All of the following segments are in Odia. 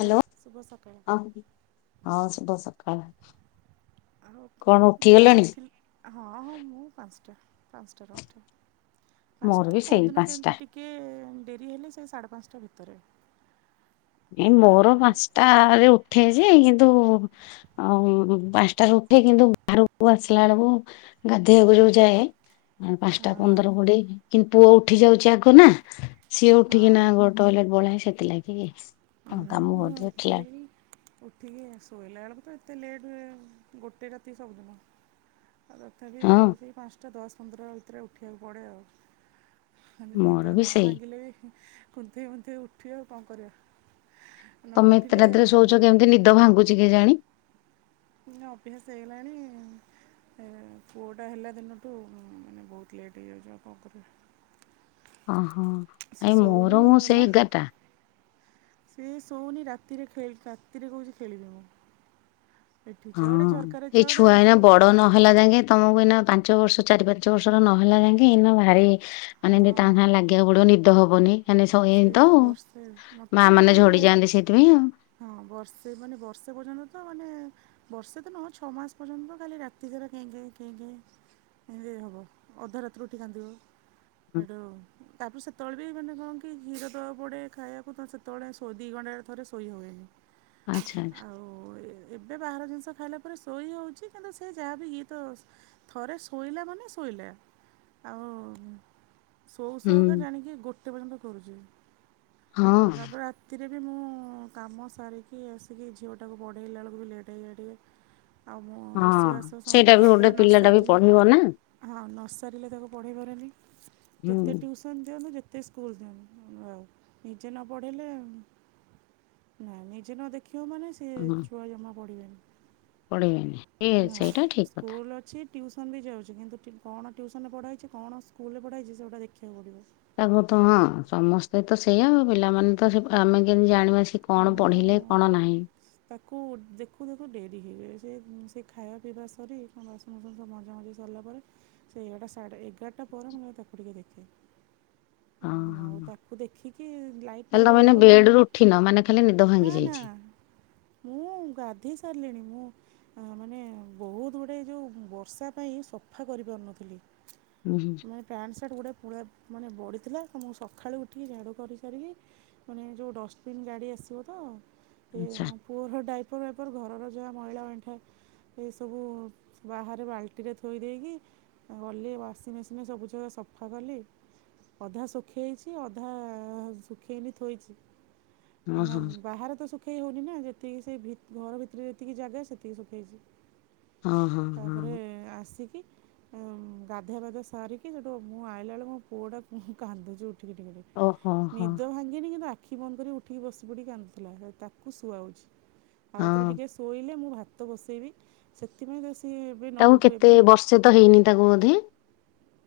ହ୍ୟାଲୋ ଶୁଭ ସକାଳ ହଁ ହଁ ଶୁଭ ସଖ୍ ଖାଳ ଆଉ କଣ କେତେବେଳେ ଉଠିଗଲେଣି? ଉଠିଲି ହଁ ହଁ ମୁଁ ପାଞ୍ଚଟା ପାଞ୍ଚଟାରୁ ଉଠେ। ମୋର ବି ପାଞ୍ଚଟା ସେଇ କେଉଁଦିନ ପାଞ୍ଚଟା କେମିତି ଟି କିଏ ଡେରି ହେଲେ ସେ ସାଢ଼େ ପାଞ୍ଚଟା ଭିତରେ। ଏ ଆଉ ମୋର ହଁ ପାଞ୍ଚଟାରେ ଉଠେ ଯେ କିନ୍ତୁ ଅଉଁ ପାଞ୍ଚଟାରୁ ଉଠି କିନ୍ତୁ ବାହାରକୁ ଆସିଲା ବେଳକୁ ଗାଧେଇବାକୁ ଯୋଉ ଯାଏ ପାଞ୍ଚଟା ହଁ ପନ୍ଦର କୋଡିଏ କିନ୍ତୁ ପୁଅ ଉଠି ଯାଉଛି ଆଗ ନା ସିଏ ଉଠିକିନା ଗୋ ହଁ ଟଏଲେଟ ପଳାଏ ସେଥିଲାଗିଁ କାମ ଉଠିଲା ଉଠିଲେଣି ଉଠିକି ଶୋଇଲା ବେଳକୁ ତ ଏତେ ଲେଟ୍ ହୁଏ ଗୋଟେ ରାତି ସବୁଦିନ। ଆ ତଥାପି ହଁ ସେଇ ପାଞ୍ଚଟା ଦଶ ପନ୍ଦର ଭିତରେ ଉଠିବାକୁ ପଡ଼େ ଆଉ। ଆମେ ନିଦ ମୋର ବି ନ ସେଇ ଭାଙ୍ଗିଲେ ବି କୁନ୍ଥେଇ ମୁନ୍ଥେଇ ଉଠିବା ଆଉ କଣ କରିବା। ନ ତମେ ଏତେ ଉଠିଲେ ରାତି ରେ କାମ ଶୋଉଚ କେମିତି ନିଦ ଭାଙ୍ଗୁଛି କେଜାଣି? ନା ଅଭ୍ୟାସ ହେଇଗଲାଣି ଏ ପୁଅଟା ହେଲା ଦିନଠୁ ମାନେ ବହୁତ ଲେଟ୍ ହେଇଯାଉଛି ଆଉ କଣ କରିବ। ଓହୋ ସିଏ ନାଇ ଶୋଉନି ମୋର ମୁଁ ସେ ଏଗାରଟା। ସେ ଶୋଉନି ରାତିରେ ଖେ ରାତିରେ କହୁଛି ଖେଳିବି ମୁଁ। ଏଠି ହଁ ଚଢ଼େ ଝରକାରେ ଏଇ ଚଢ଼େ ଛୁଆ ଏଇନା ସେ- ବଡ ନହେଲା ଯାଙ୍କେ ତମକୁ ଏଇନା ପାଞ୍ଚ ବର୍ଷ ଚାରି ପାଞ୍ଚ ବର୍ଷର ନହେଲା ଯାଇଁକି ଏଇନା ଭାରି ମାନେ ଟିକେ ତା ହଁ। ସାଙ୍ଗେ ଲାଗିବାକୁ ପଡିବ ନିଦ ହବନି। ସେମାନେ ସେ ଶୋଇବେନି ତ ବର୍ଷେ ମା ମୋତେ ମାନେ ଝଡିଯାଆନ୍ତି ସେଇଥିପାଇଁ ଆଉ। ହଁ ବର୍ଷେ ମାନେ ବର୍ଷେ ପର୍ଯ୍ୟନ୍ତ ତ ମାନେ ବର୍ଷେ ତ ନୁହଁ ଛଅ ମାସ ପର୍ଯ୍ୟନ୍ତ ଖାଲି ରାତି ସାରା କେଁ କେଁ କେଁ କେଁ ଏମିତି ହବ ଅଧ ରାତିରୁ ଉଠି କାନ୍ଦିବ। ହୁଁ। ସେଠୁ ତାପ ସେ ସେତେବେଳେ ବି ମାନେ କଣ କି କ୍ଷୀର ତଳେ ପଡ଼େ ଖାଇବାକୁ ତା ସେ ତଳେ ଦି ଘଣ୍ଟା ରେ ଥରେ ଶୋଇ ହୁଏନି ଆଚ୍ଛା ଆଚ୍ଛା ଆଉ ଏ ଏବେ ବାହାର ଜିନିଷ ଖାଇଲା ପରେ ଶୋଇ ହେଉଛି କିନ୍ତୁ ସେ ଯାହା ବିି ହି ତ ଥରେ ଶୋଇଲା ମାନେ ଶୋଇଲା। ଆଉ ସଉ ହୁଁ ସଉକା ଜାଣିକି ଗୋଟେ ପର୍ଯ୍ୟନ୍ତ କରୁଛି। ହଁ ଆଉ ତାପରେ ରା ତିରେ ବି ମୁଁ କାମ ସାରିକି ଆସିକି ଝିଅଟାକୁ ପଢ଼େଇଲା ବେଳକୁ ବି ଲେଟ୍ ହେଇଯାଇ ଟିକେ। ଆଉ ମୁଁ ହଁ। ରୋଷେଇବାସ ସମସ୍ତେ ସେଇଟା ବି ଗୋଟେ ଖଇବାପିଇବା ପିଲାଟା ବି ନସାରିଲେ ପଢିବ ନା ହଁ ନସାରିଲେ ତାକୁ ପଢ଼େଇ ପାରେନି। ହୁଁ ଯେତେ ଟିଉ ସନ ଦିଅନ୍ତୁ ଯେତେ ସ୍କୁଲ ଦିଅନ୍ତୁ ଆଉ ନିଜେ ନ ପଢ଼େଇଲେ ନାଇଁ ନିଜେ ନ ଦେଖିବ ମାନେ ସିଏ ହଁ ଛୁଆ ଜମା ପଢିବେନି। ପଢିବେନି ଏ ହଁ ସେଇଟା ଠିକ ଅ କଥା। ସ୍କୁଲ ଅଛି ଟ୍ୟୁସନ୍ ବି ଯାଉଚି କିନ୍ତୁ ଟି କଣ ଟ୍ୟୁସନରେ ପଢ଼ା ହେଇଚି କଣ ସ୍କୁଲରେ ପଢ଼ା ହେଇଚି ସେଗୁଡା ଦେଖିବାକୁ ପଡ଼ିବ। ତାକୁ ତ ହଁ ସମସ୍ତେ ତ ସେଇଆ ଆଉ ପିଲାମାନେ ତ ସେ ଆମେ କେମିତି ଜାଣିବା ସେ ହଁ କଣ ମୁଁ ପଢିଲେ କଣ ନାହିଁ? ତାକୁ ଦେଖୁ ଦେଖୁ ଡେରି ହେଇଯାଏ ସେ ଉମ୍ ସେ ଖାଇବା ପିଇବା ସରି କା ବାସ ନ ଫାସନ ସବୁ ମଜାମଜି ସରଲା ପରେ ସେ ଏଗାରଟା ସାଢେ ଏଗାରଟା ପରେ ମୁଁ ଯାଇ ତାକୁ ଟିକେ ଦେଖେ। ହଁ ଅଁ ଆଉ ହଁ ତାକୁ ଦେଖିକି ଲାଇଟଟା ଜଳିବ ମାନେ ଠିନ ମାନେ ଖାଲି ନିଦ ଭାଙ୍ଗି ନା ନା ଯାଇଛି। ମୁଁ ଗାଧେଇ ସାରଲିଣି ମୁଁ ଆ ମାନେ ବୋହୁତ ଗୁଡେ ଯୋଉ ଉଁ ବର୍ଷା ପାଇଁ ସଫା କରି ପାରୁନଥିଲି। ଉଁହୁଁ। ମାନେ ପ୍ୟାଣ୍ଟ ସାର୍ଟଗୁଡା ପୁଳା ମାନେ ବଢ଼ିଥିଲା ତ ମୁଁ ସକାଳୁ ଉଠିକି ଝଡ଼ୁ କରିସାରିକି ଫୁଣି ଏ ଯୋଉ ଡଷ୍ଟବିନ୍ ଗାଡ଼ି ଆସିବ ତ ସେ ଆଚ୍ଛା ମୋ ପୁଅର ଡାଇପର୍ ୱାଇପର୍ ଘରର ଯାହା ମଇଳା ଅଇଁଠା ଏଇସବୁ ବାହାରେ ବାଲ୍ଟିରେ ଥୋଇ ଦେଇକି ଆ ଗଲି ୱାସିଂ ମେସିନରେ ସବୁଜାକ ସଫା କଲି ଅଧା ଶୁଖେଇଚି ଅଧା ଶୁଖେଇନି ଥୋଇଚି। ହଁ କାହିଁକନା ହଁ ବାହାରେ ତ ଶୁଖେଇ ହୋଉନି ନା ଯେତିକି ସେଇ ଭିତ୍ ଘର ଭିତରେ ଯେତିକି ଜାଗା ସେତିକି ଶୁଖେଇଚି। ହଁ ହଁ ତାପରେ ହଁ। ଆସିକି ଆଁ ଗାଧୁଆ ପାଧୁଆ ସାରିକି ସେଠୁ ମୁଁ ଆଇଲା ବେଳକୁ ମୋ ପୁଅଟା ଉଁ କାନ୍ଦୁଚି ଉଠିକି ଟିକେ ଟିକେ। ଓହୋ ହୋ ନିଦ ଭାଙ୍ଗିନି କିନ୍ତୁ ଆଖି ବନ୍ଦ କରି ଉ ଉଠିକି ବସିପଡ଼ି କାନ୍ଦୁଥିଲା ତ ତାକୁ ଶୁଆଉଚି ଆଉଥରେ ହଁ ଟିକେ ସ୍ ଶୋଇଲେ ମୁଁ ଭାତ ବସେଇବି ସେଥିପାଇଁ ତ ସିଏ ଏବେ ନ ତାକୁ ଉଠୁ କେତେ ଏବେ ବର୍ଷେ ତ ହେଇନି ତାକୁ ବୋଧେ?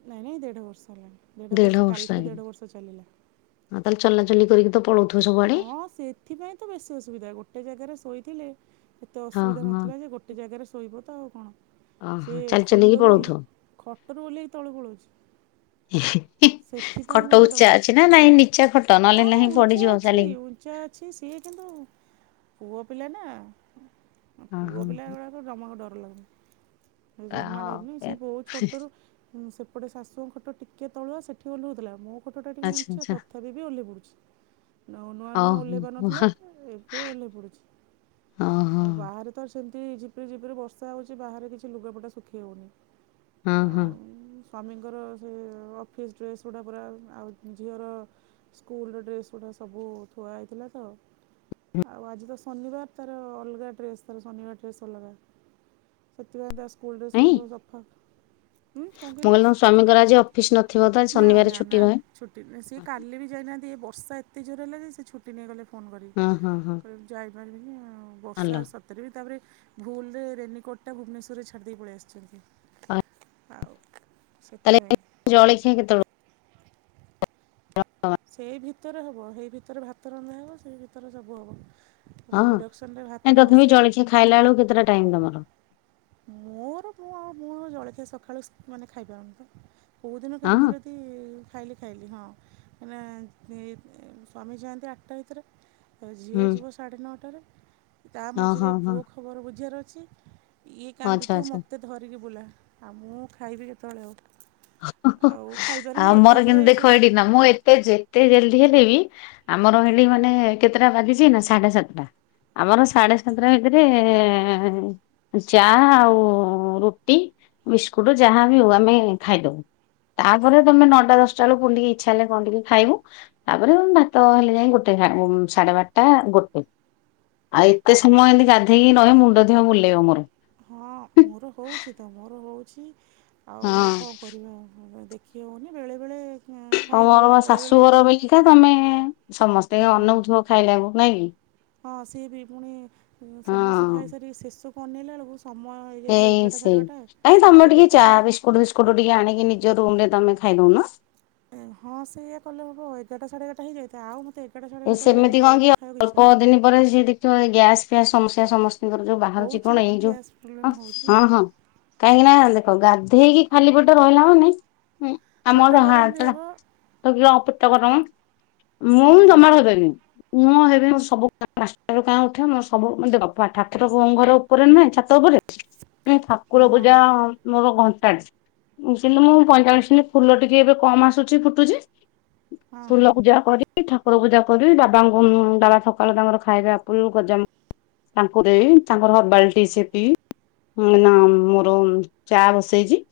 ନାଇଁ ନାଇଁ ଦେଢ଼ ବର୍ଷ ହେଲାଣି ଦେଢ଼ ଦେଢ ବର୍ଷ କାଲିଠୁ ହେଇନି ଦେଢ଼ ବର୍ଷ ଚାଲିଲା। ଆଉ ତାହେଲେ ଚଲା ଚଲି କରିକି ତ ପଳୋଉଥୁ ହଁ ସେଥିପାଇଁ ତ ବେଶୀ ଅସୁବିଧା ଗୋଟେ ଜାଗାରେ ଶୋଇଥିଲେ ଏତେ ହଁ ଅସୁବିଧା ହଁ ନଥିଲା ଯେ ଗୋ ଟେ ଜାଗାରେ ଶୋଇବ ତ ଆଉ କଣ? ଓହୋ ସିଏ ଚାଲି ଚାଲିକି ଖଟରୁ ପଳଉଥିବ। ଓହ୍ଲେଇ ଖଟରୁ ଓହ୍ଲେଇକି ତଳେ ପୋଳାଉଚି। ଖଟ ମୋର ଡର ଉଚ୍ଚା ଅଛି ନା ନାଇଁ ନିଚା ଖଟ ନହେଲେ ହଁ ନାହିଁ ଉଞ୍ଚା ପଡିଯିବ ଅଛି ଚାଲିକି? ଉଞ୍ଚା ଅଛି ସିଏ କିନ୍ତୁ ପୁଅ ପିଲା ନା ହଁ ପୁଅ ପିଲା ଗୁଡ଼ାକ ଜମାରୁ ଡର ଲାଗୁନି ସେ ଆ ଜମା ହଉ ଡରୁନି ସେ ବୋହୁତ ଛୋଟରୁ ହୁଁ ସେପଟେ ଶାଶୁଙ୍କ ଖଟ ଟିକେ ତଳୁଆ ସେଠି ଓଲହୋଉଥୁଲା ମୋ ଖଟାଟା ଟିକେ ଆଚ୍ଛା ଉଞ୍ଚା ଆଚ୍ଛା ତଥାପି ବି ଓଲହେଇ ପଡୁଚି। ନଉ ନୂଆ ନୂଆ ହଉ ଓଲହେଇ ହଉ ପାରୁନଥିଲା ଏବେ ଓଲହେଇ ହଁ ପଡ଼ୁଚି ହଁ। ଆଉ ବାହାରେ ତାର ସେମତି ଝିପିରି ଝିପିରି ବର୍ଷା ହୋଉଚି ବାହାରେ କିଛି ଲୁାଗାପଟା ଶୁଖେଇ ହୋଉନି। ହଁ ହଁ। ସ୍ୱାମୀଙ୍କର ସେ ଅଫିସ୍ ଡ୍ରେସଗୁଡ଼ା ପୁରା ଆଉ ଝିଅର ସ୍କୁଲଡ୍ରେସ୍ ଗୁଡ଼ା ସବୁ ଥୁଆ ହେଇଥିଲା ତ ଆଉ ଆଜି ତ ଶନିବାର ତାର ଅଲଗା ଡ୍ରେସ୍ ତାର ଶନିବାର ଡ୍ରେସ୍ ଅଲଗା। ସେଥିପାଇଁ ତା ସ୍କୁଲ ଡ୍ରେସଗୁଡା ନାଇଁ ସବୁ ସଫା ଉଁ କଣ ମୁଁ କହିଲ କହିଲି ତମ ସ୍ଵାମୀଙ୍କର ଆଜି ଅଫିସ ନଥିବ ତ ଆଜି ନା ଶନିବାର ନା ଛୁଟି ନା ରହେ? ଛୁଟି ନୁହେଁ ସିଏ କାଲି ବି ଯାଇନାହାନ୍ତି ଏ ବର୍ଷା ଏ ଏତେ ଜୋରେ ହେଲା ଯେ ସେ ଛୁଟି ନେଇଗଲେ ଫୋନ୍ କରି ହଁ ହଁ ହଁ କହିଲେ ଯାଇପାରିବିନି ଆଉ ବର୍ଷା ଭଲ। ସ ତରେ ବି ତାପରେ ଭୁଲରେ ରେନିକୋଟଟା ଭୁବନେଶ୍ୱରରେ ଛାଡ଼ିଦେଇ ପଳେ ଆସଚନ୍ତି। ଆଉ ସେଥିପାଇଁ। ତାହେଲେ ଜଳଖିଆ କେତୋଳୁ [inaudible] ସେଇ ଭିତରେ ହବ ହେଇ ଭିତରେ ଭାତ ରନ୍ଧା ହବ ସେଇ ଭିତରେ ସବୁ ହବ। ହଁ ଇଣ୍ଡକ୍ସନରେ ନାଇଁ ଭାତଟା ତଥାପି ବସେଇବି। ଜଳଖିଆ ଖାଇଲା ବେଳକୁ କେତେଟା ଟାଇମ୍ ତମର। ମୋର ପୁ ଆଉ ପୁଁ ଜଳଖିଆ ସକାଳୁ ମାନେ ଖାଇପାରୁନି ତ କୋଉଦିନ ହଁ କେମ୍ତି ଯଦି ଖାଇଲି ଖାଇଲି ହଁ। ମାନେ ସ୍ଵାମୀ ଜାଆନ୍ତି ଆଟ୍ଟା ଭିତରେ। ତ ଝିଅ ହୁଁ ଯିବ ସାଢ଼େ ନଅଟାରେ ତା ହଁ ମଝିରେ ହଁ ହଁ ପୁଅ ଖବର ବୁଝିବାର ଅଛି। ଇଏ ଆଚ୍ଛା କାନ୍ଦୁଥିବ ଆଚ୍ଛା। ମୋତେ ଧରିକି ବୁଲା ଆଉ ମୁଁ ଖାଇବି କେତେବେଳେ ଆଉ। ଆଉ ଆଉ ଖାଇପାରେନି ମୋର ଏକାଥରେ କିନ୍ତୁ ଦେଖ ସେ ଏଇଠି ନା ମୁଁ ଏତେ ଏତେ ଜଲ୍ଦି ହେଲେ ବି ଆମର ହେଟି ମାନେ କେତେଟା ବାଜିଛି ନା ସାଢେ ସାତଟା। ଆମର ସାଢେ ସାତଟା ଭିତରେ। ଚା ଆଉ ରୁଟି ବିସ୍କୁଟୁ ଯାହା ବି ହଉ ଆମେ ଖାଇଦବୁ ତାପରେ ତମେ ନଅଟା ଦଶଟା ବେଳ ପୁଣି ଟିକି ଇଚ୍ଛା ହେଲେ କଣ ଟିକି ଖାଇବୁ। ତାପରେ ଭାତ ହେଲେ ଯାଇଁକି ଗୋଟେ ସାଢେ ବାର୍ଟା ଗୋଟେ। ଆଉ ଏତେ ସମୟ ଏମିତି ଗାଧେଇକି ନହେଁ ମୁଣ୍ଡ ଥିବ ବୁଲେଇବ ମୋର। ହଁ ମୋର ହଉଚି ତ ମୋର ହୋଉଚି ଆଉ କଂ କରିବା ଦେ ଖି ହଉନି ବେଳେବେେଳେ ଖାଇଦିଏ ବେଳେବେଳେ ମୁଁ ଦୋ ତମେ ସମସ୍ତେ ଅନଉଥିବ ଖାଇଲାକୁ ନାଇକି। ହଁ ସିଏ ବି ପୁଣି ସମସ୍ତେ ହଁ। ଖାଇସାରି ଶେଷ କୁ ଅନେଇଲା ବେଳକୁ ସମୟ ହେଇଯାଇଥିବ ଏଇ ଏଗାର୍ଟା ସାଢ଼େବାର୍ଟା ଏଗାର୍ଟା ସାଢ଼େ ବିସ୍କୁଟୁ ଫିସ୍କୁଟୁ ଟିକେ ଆଣିକି ନିଜ ରୁମ୍ ରେ ତମେ ଖାଇଦଉ ନ। ହଁ ସେୟା କଲେ ହବ ଏଗାର୍ଟା ସାଢେ ଏଗାର୍ଟା ହେଇଯାଇଥାଏ ଆଉ ମତେ ଏଗାରଟା ସାଢେ ଏ ଏଗାର୍ଟା ରେ ଆଉ ସେମିତି କଣ କି ଜଳଖିଆ ଖାଇବାକୁ ଅଳ୍ପ ଇଚ୍ଛା ଦିନ ହୁଏନି। ପରେ ଯିଏ ଦେଖିବ ଗ୍ୟାସ ଫ୍ୟାସ ସମସ୍ୟା ସମସ୍ ସ୍ତଙ୍କର ଯୋଉ ବାହାରୁଛି ହେଉଛି କଣ ନା ଏଇ ଯୋଉ ଗ୍ୟାସ୍ ପ୍ରୋବ୍ଲେମ୍ ହଁ ହେଉଛି ହଁ ହଁ। କାହିଁକି ନା ଦେଖ ଗାଧେଇକି ଖାଲି ପେଟ ରହିଲା ମାନେ ପେଟ ଆମର ଗରମ ବି ହେବ [unintelligible] ପେଟ ଗରମ ମୁଁ ହଁ ଜମା ରହି ପାରିବିନି। [unintelligible] ତ ପରେ ହୁଁ ଠାକୁର ପୂଜା। ମୋର ଘଣ୍ଟାଟ୍ କିନ୍ତୁ ହଁ ମୁଁ ହଁ ପଇଁଚାଳିଶି ଦିନ ଫୁଲ ଟିକେ ଏବେ କମ ଆସୁଛି ଫୁଟୁଛି। ହଁ ଫୁଲ ପୂଜା କରି ଠା କୁର ପୂଜା କରି ବାବାଙ୍କୁ ବାବା ସକାଳୁ ତାଙ୍କର ଖାଇବା ପୁ ଗଜାମୁ ତାଙ୍କୁ ଦେଇ ତାଙ୍କର ହର୍ବାଲ୍ଟି ସେ ପି। ନା ମୋର ଚା ବସେଇଚି।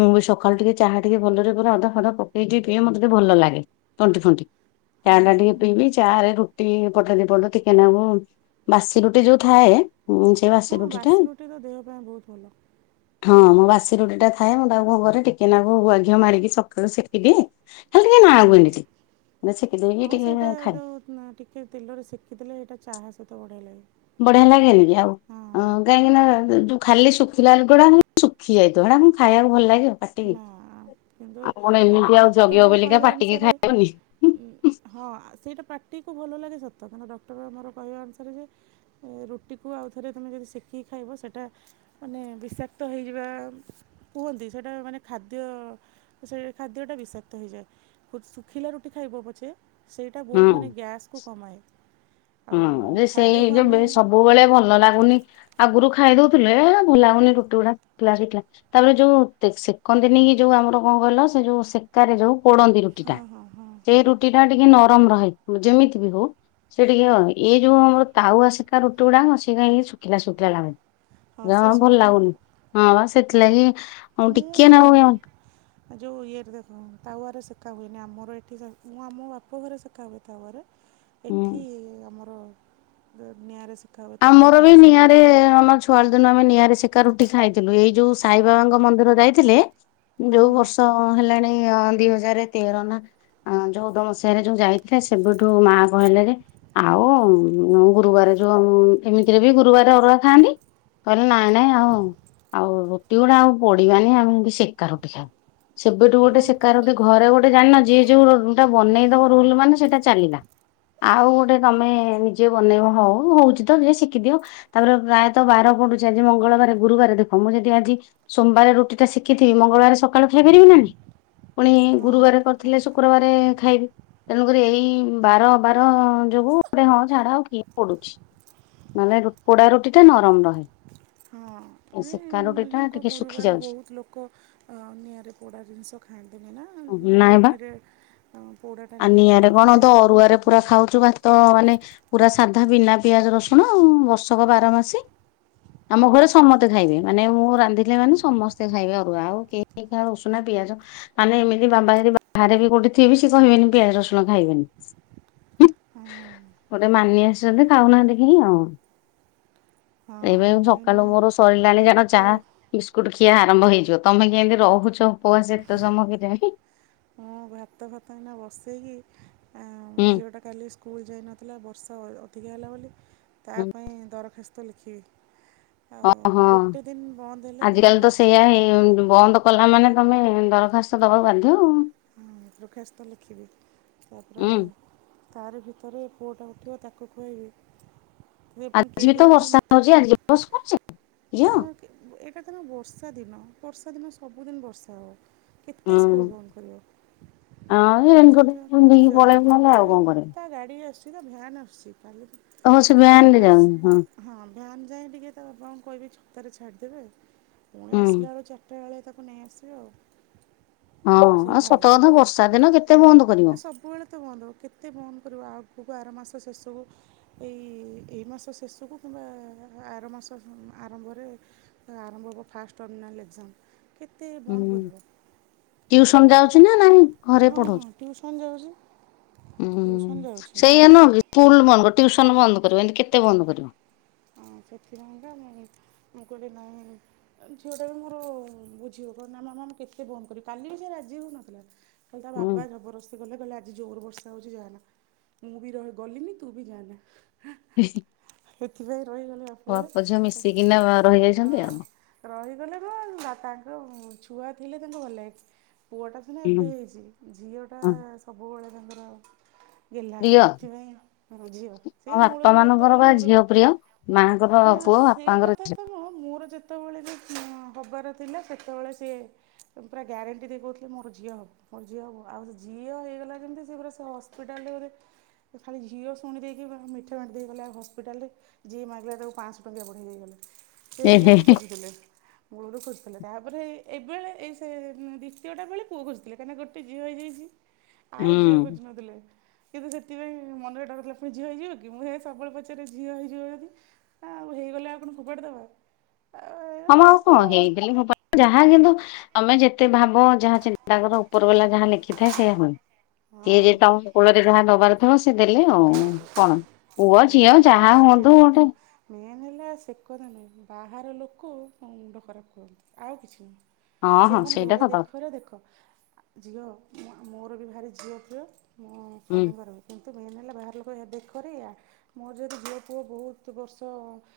ମୁଁ ବି ସକାଳୁ ଟିକେ ଚାହା ଟିକେ ଭଲରେ ପୁରା ଅଧା ଫଧା ପକେଇକି ପିଏ ମୋତେ ଟିକେ ଭଲ ଲାଗେ। ତଣ୍ଟି ଫଣ୍ଟି ଚା ହଁ ଟା ହଁ ଟିକି ପିବି ଚାରେ ରୁ ରୁଟି ପଟେ ଦି ପଟ ଟିକେ ନାବ ବାସି ରୁଟି ଯୋଉ ଥାଏ ସେ ବାସି ହଁ ରୁଟି ଟା। ତ ଦେହ ପାଇଁ ବହୁତ ଭଲ ହଁ ମୋ ବାସି ରୁଟି ଟା ଥାଏ ମୁଁ ତାକୁ ଘରେ ଟିକେନାକୁ ଗୁଆ ଘିଅ ମାରିକି ସକାଳୁ ଶିକିଦିଏ। ଖାଲିିଟିକେ ନା କୁ ହୁଁ [unintelligible] [unintelligible] ହଁ ସେଇଟା ଯୋଉ ଟିକେ ତେଲରେ ସେକିଦେଲେ ସେଇଟା ଚାହା ସହିତ ବଢ଼ିଆଲାଗେ। ବଢିଆ ଲାଗେନି କି ଆଉ। ହଁ କାହିଁକି ନା ଯ ଖାଲି ଶୁଖିଲା [unintelligible] ଶୁଖି ଯାଇଥିବ ହେଟା କଣ ଖାଇବାକୁ ଭଲ ଲାଗିବ। ପାଟିକି। ନା କିନ୍ତୁ ଆଉ କଣ ଏମିତି ଆଉ ଜଗିବ ଡକ୍ଟର୍ଙ୍କ ବୋଲିକା କହିବା ପାଟିକି ଅନୁସାରେ ଖାଇବନି ହଁ ସେଇଟା ପାଟିକୁ ଭଲ ଲାଗେ ସତ କାରଁନ ଡକ୍ଟର ମୋର କହିବା ଅନୁସାରେ ଯେ ରୁଟିକୁ ଆଉଥରେ ତମେ ଯଦି ଶେକିକି ଖାଇବ ସେଟା ମାନେ ବିଷାକ୍ତ ହେଇଯିବା କୁହନ୍ତି। ସେଇଟା ମାନେ ଖାଦ୍ୟ ସେ ଖାଦ୍ୟଟା ବିଷାକ୍ତ ହେଇଯାଏ। ଶୁଖିଲା ରୁଟି ଖାଇବ ପଛେ ସେଇଟା ବହୁତ୍ ମାନେ ଗ୍ୟାସ୍କୁ କମାଏ। ହୁଁ ଆଉ ଯେ ସେଇ ଖାଦ୍ୟକୁ ଯେ ଆମେ ସବୁବେଳେ ଭଲ ଲାଗୁନି। ଆଗରୁ ଖାଇ ଦଉଥିଲୁ ଏ ଭଲ ଲାଗଉନି ରୁଟି ଗୁଡା ଶା ଶିଖା ତାପରେ ଯୋଉ ସେକନ୍ତିନି କି ଯୋଉ ଆମର କଣ କହିଲ ସେ ଯୋଉ ସେ ଆରେ ଯୋଉ ପୋଡନ୍ତି ରୁଟି ହଁ ଟା ହଁ ହଁ ସେଇ ହଁ ରୁଟି ଟା ଟିକେ ନରମ ରହି ଯେମିତି ବି ହଉ। ସେ ଟିକେ ଏଇ ଯୋଉ ଆମର ତାଉଆ ସିକା ରୁଟି ଗୁଡାକ ସେ କା ଶୁଖିଲା ଶୁଖିଲା ହଁ ଲାଗନ୍ତି। ସେ କଣ ଭଲ ଶୁଖିଯିବ ଲାଗୁନି ହଁ ବା ସେଥିଲାଗି ଆଉ ଟିକିଏ ନାଗୁ ଯୋଉ ଇଏରେ ଦେଖ ତାୱରେ ସେକା ହୁଏନି ଆମର ଏଠି ମୁଁ ଆମ ବାପ ଘରେ ସେକା ହୁଏ ତାୱରେ। ଉଁ ଏଠି ଆମର ନିଆଁରେ ସେ ଆମର ବି ନିଆଁରେ ଆମ ଚୁ ପର ଦିନ ଆମେ ନିଆଁରେ ସେକା ରୁଟି ଖାଇଥିଲୁ ଏଇ ଯୋଉ ସାଇବାବାଙ୍କ ମନ୍ଦିର ଯାଇଥିଲେ। ଯୋଉ ବର୍ଷ ହେଲାଣି ଦି ହଜାର ତେର ନା ଅ ଯଉ ତମ ସିଆଡେ ଯୋଉ ଯାଇଥିଲେ ସେବୁଠୁ ମା କହିଲେ ଯେ ଆଉ ଗୁରୁବାର ଯୋଉ ଏମିତିରେ ବି ଗୁରୁବାର ଅରୁଆ ଖାଆନ୍ତି। କହିଲେ ନାଇଁ ନାଇଁ ଆଉ ଆଉ ରୁଟି ଗୁଡା ଆଉ ପଡିବାନି ଆମେ ଏମତି ସେକା ରୁଟି ଖାଉ। ସେବେଠୁ ଗୋଟେ ହଁ ଶୀକାର ଘରେ ଗୋଟେ ଜାଣିନ ଯିଏ ଯୋଉଟା ବନେଇ ଦବ ରୁଲ ମାନେ ସେଇଟା ଚାଲିଲା। ଆଉ ଗୋଟେ ତମେ ନିଜେ ବନେଇବ ହେଉ। ହଉଛି ତ ଯଏ ଶିଖି ଦିଅ ତାପରେ ପ୍ରାୟତଃ ବାର ପଡୁଛି ଆଜି ମଙ୍ଗଳବାର ଗୁରୁବାର ଦେଖ ମୁଁ ଯଦି ଆଜି ସୋମବାର ରୁଟି ଟା ସେକିଥିବି ମଙ୍ଗଳବାର ସକାଳୁ ଖାଇପାରିବି ନା ନାଁଇ। ପୁଣି ହଁ ଗୁରୁବାର ଠିକ୍ କରିଥିଲେ କଥା ଶୁକ୍ରବାର ଖାଇବି। ତେଣୁକରି ଏଇ ବାର ବାର ଯୋଗୁ ଗୋଟେ ହଁ ଝାଡା ଆଉ କିଏ ପଡୁଛି। ମାନେ ପୋଡା ରୁଟି ଟା ନରମ ରହେ। ହଁ ଏ ସେକା ରୁଟି ଟା ଲୋକ ଟିକେ ଶୁଖି ଗୁରୁବାର ଯାଉଛି। ବହୁତ ଲୋକ ନିଆରେ ପୋଡ଼ା ଜିନିଷ। ଖାଇଦେବେ ନା ମାନେ ନାଇଁ ବା ରୁଟିରେ ହ ପୋଡ଼ାଟା ଆଉ ନିଆଟା ନିଆଁରେ କଣ ବାଜିଲେ ହୁଁ ଅରୁଆରେ ପୁରା ଖାଉଛୁ ଭାତ ତ ମାନେ ପୁରା ସାଧା ବିନା ପିଆଜ ରସୁଣ ବର୍ଷକ ବାର ମାସେ। ଆମ ଘରେ ସମସ୍ତେ ଖାଇବେ ମାନେ ମୁଁ ରାନ୍ଧିଲି ମାନେ ସମସ୍ତେ ଖାଇବେ ଅରୁଆ ଆଉ କେ ଇ ଉସୁନା ପିଆଜ ମାନେ ଏମିତି ବାବା ଯଦି ବାହାରେ କୋଉଠିଥିବେ ସେ କହିବେନି ପିଆଜ ରସୁଣ ଖାଇବେନି। ହୁଁ। ଗୋଟେ ମାନି ଆସିଛନ୍ତି। ଖାଉନାହାନ୍ତି କେହି ଆଉ ହଁ [inaudible] ମୁଁ ଏଇନା ସକାଳୁ ମୋର ସରିଲାଣି ଜାଣ ଚାହା ଭାତ ବିସ୍କୁଟ ଖିଆ ଆରମ୍ଭ ହେଇଯିବ ତମେ କେମିତି ରହୁଛ ଉପବାସ ଏତେ ସମୟ କେଜାଣି? ଆ ଭାତ ଭାତଫାତ ଏୟିନା ବସେଇକି ହୁଁ। ଝିଅଟା କାଲି ସ୍କୁଲ୍ ଯାଇନ ଥିଲା ବର୍ଷା ଅଧିକା ହେଲା ବୋଲି ତା ହୁଁ ପାଇଁ ଦରଖାସ୍ତ ଲେଖିବି। ଆଉ ଓହଁ ଗୋଟେ ଦିନ ବନ୍ଦ ହେଲେ ତାଙ୍କର ଆଜିକାଲି ତ ହଁ, ସେଇଆ ହେଇ ବନ୍ଦ। କଲା ମାନେ ତମେ ଦରଖାସ୍ତ ଦବାକୁ ବାଧ୍ୟ। ଦରଖାସ୍ତ ଲେଖିବି ତାପରେ ହୁଁ ତାରି ଭିତରେ ପୁଅଟା ଉଠିବ ତାକୁ ଖୁଆଇବି। ସେ ପୁଣି କେଁ ଆଜି ବି କେଁ ତ ହେଉଥିବ ବର୍ଷା ମୋତେ ହଉଛି ଆଜି ଉପବାସ କରୁଛି। ଝିଅ ହଁ ଏଇଟା ତମ ବର୍ଷା ଦିନ ବର୍ଷା ଦିନ ସବୁଦିନ ବର୍ଷା ହେଉ। କେତେ ସ୍କୁଲ ହୁଁ। ବନ୍ଦ କରିବ। ହଁ ତ ମୁଁ ରେନିକୋଟ ସେଥିପାଇଁ କହୁଛି ପିନ୍ଧିକି ଯା ପଳେଇବୁ ନହେଲେ ବୋଲି ଆଉ କଣ ନାଇ କରିବୁ। ତା ଗାଡିରେ ଆସ ସେ ତା ଭାନ ଆସୁଛି କାଲି ଓହୋ ସେ ଭ୍ୟାନରେ ଭାନ ଯାଉନି ଆସ ହଁ ଭାନ ଯାଏଁ ଟିକେ ତା ବାପାଙ୍କୁ କହିବି ଛତାରେ ଛାଡ଼ିଦେବେ ଆଉ। ପୁଣି ହୁଁ। ଆସିଲା ବେଳକୁ ଚାରିଟା ବେଳେ ତାକୁ ନେଇ ଆସିବେ ଆଉ। ହଁ ସେଇ ଆଉ ସତ ଭାନ କଥା ପାଖରୁ ବର୍ଷା ଦିନ କେତେ ହଁ ଏ ବନ୍ଦ କରିବ। ସବୁ। ସବୁବେଳେ ତ ବନ୍ଦ ହେବ କେତେ ବନ୍ଦ କରିବ ଆଗକୁ ଆର ମାସ ଶେଷକୁ ଏଇ ଏଇ ମାସ ଶେଷକୁ କିମ୍ବା ଆର ମାସ ଆରମ୍ଭ। ଆରମ୍ଭ ହେବ ଫାଷ୍ଟ ଟର୍ମିନାଲ୍ ଏକ୍ଜାମ କେତେ ବନ୍ଦ କରିବ। ଟ୍ୟୁସନ ଯାଉଛି ନା ନାଇଁ ଘରେ ପଢଉଛ। ଟିଉସନ୍ ଯାଉଚି। ହୁଁ ସେଇଆ ନୁହଁ କି ସ୍କୁଲ ବନ୍ଦ କରିବ ଟିଉସନ୍ ବନ୍ଦ କରିବ ଏମ୍ତି କେତେ ବନ୍ଦ କରିବ। ହଁ ସେଥିପାଇଁକା ମୁଁ କହିଲି ନାଇଁ ଝିଅଟା ବି ମୋର ବୁଝିବ କଣ ନା ମାମାଁ ମୁଁ କେତେ ବନ୍ଦ କରିବି, କାଲି ବି ସେ ରାଜି ହଉନଥିଲା। ହେଲେ ତା ହୁଁ। ବାପା ଜବରସ୍ତି କଲେ କହିଲେ ଆଜି ଜୋର୍ ବର୍ଷା ହେଉଚି ଯାଆନା, ମୁଁ ବି ଗଲିନି ତୁ ବି ଯାଆନା। ଉହୁଁ। ସେଥିପାଇଁ ରହିଗଲେ ବାପ ଝିଅ ମିଶିକିନା ରହିଯାଇଛନ୍ତି ହିଁ। ଆଉ। ରହିଗଲେ କଣ, ତାଙ୍କ ଛୁଆ ଥିଲେ ତାଙ୍କୁ ଭଲ୍ ଲାଗେ। ପୁଅଟା ସିନା ହୁଁ। ଏବେ ହେଇଛି, ଝିଅଟା ହଁ ସବୁବେଳେ ତାଙ୍କର ଗେଲ୍ହା ପ୍ରିୟ ହଁ ସେଥିପାଇଁ ମୋ ଝିଅ ସେ ବାପା ମୂଳରୁ ମାନଙ୍କର ଯେତେବେଳେ ବା ମୋର ଝିଅ ପ୍ରିୟ। ମାଙ୍କର ନାଁ ପୁଅ ସେ ବାପାଙ୍କର କଥା ତ ନୁହଁ, ମୋର ଯେ [inaudible] ହଁ ହେବାର ଥିଲା ସେତେବେଳେ ସିଏ ପୁରା ଗ୍ୟାରେଣ୍ଟି ଦେଇ କହୁଥିଲେ ମୋର ଝିଅ ହବ। ମୋର ଝିଅ ହବ, ଆଉ ଝିଅ ହେଇଗଲା ଯେମ୍ତି ସେ ପୁରା ସେ ହସ୍ପିଟାଲ୍ ରେ ସେ ଖାଲି ଝିଅ ଶୁଣି ଦେଇକି ମିଠା ବାଣ୍ଟି ଦେଇ ଗଲେ ହସ୍ପିଟାଲ ରେ। ଯିଏ ମାଗିଲା ତାକୁ ପାଞ୍ଚଶହ ଟଙ୍କିଆ ବଢେଇ ଦେଇଗଲେ, ସେ ଏ ହେ ମୂଳରୁ ହେ ଖୋଜିଥିଲେ। ମୂଳରୁ ଖୋଜୁଥିଲେ ତାପରେ ଏବେଳେ ଏଇ ସେ ଦ୍ୱିତୀୟଟା ବେଳେ ପୁଅ ଖୋଜୁ ଥିଲେ, କାହିଁକିନା ଗୋଟେ ଝଅ ହେ। ଆଉ ଝିଅ ହୁଁ। ଖୋଜୁ ନଥିଲେ। କିନ୍ତୁ ସେଥିପାଇଁ ମନରେ ଡରଥିଲା ପୁଣି ଝିଅ ହେଇଯିବ କି, ମୁଁ ସେଥିପାଇଁ ସବୁବେଳେ ପଚାରେ ଝିଅ ହେଇଯିବ। ନା ଆଉ ହେଇଗଲେ ଆଉ କଣ ଫୋପାଡ଼ି ଦେବା? ହଁ ମ ଆଉ କଣ ହେଇଗଲେ ଫୋପାଡ଼ି ଯାହା କିନ୍ତୁ ତମେ ଯେତେ ଭାବ ଯାହା ଚିନ୍ତା କର ଉପର ବାଲା ଯାହା ଲେଖିଥାଏ ସେଇଆ ହୁଏ। ସିଏ ଯେ ହଁ ତମ କୂଳରେ ଯାହା ଦବାର ଥବ ସେ ଦେଲେ ଆଉ କଣ। ପୁଅ ମେନ୍ ଝିଅ ହେଲା ଯାହା ହୁଅନ୍ତୁ ଗୋଟେ ଶୁଣନ୍ତୁ ମେନ୍ ହେଲା ସେ କଥା ନାହିଁ, ବାହାର ଲୋକ ମୋ ମୁଣ୍ଡ ଖରାପ କରନ୍ତି ଆଉ କିଛି ନାଇଁ। ହଁ ହଁ ସେମାନେ ସେଇଟା କହିବେ ହେ ସତ କଥା ଦେଖରେ ଦେଖ। ଝିଅ ମୋର ବି ଭାରି ଝିଅ ପ୍ରିୟ ମୋ ହୁଁ। ସ୍ୱାମୀଙ୍କର ବି। କିନ୍ତୁ ମେନ୍ ହେଲା ବାହାର ଲୋକ ଏ ଦେଖରେ ଏୟା ମୋର ଯଦି ଝିଅ ପୁଅ ବହୁତ୍ ବର୍ଷ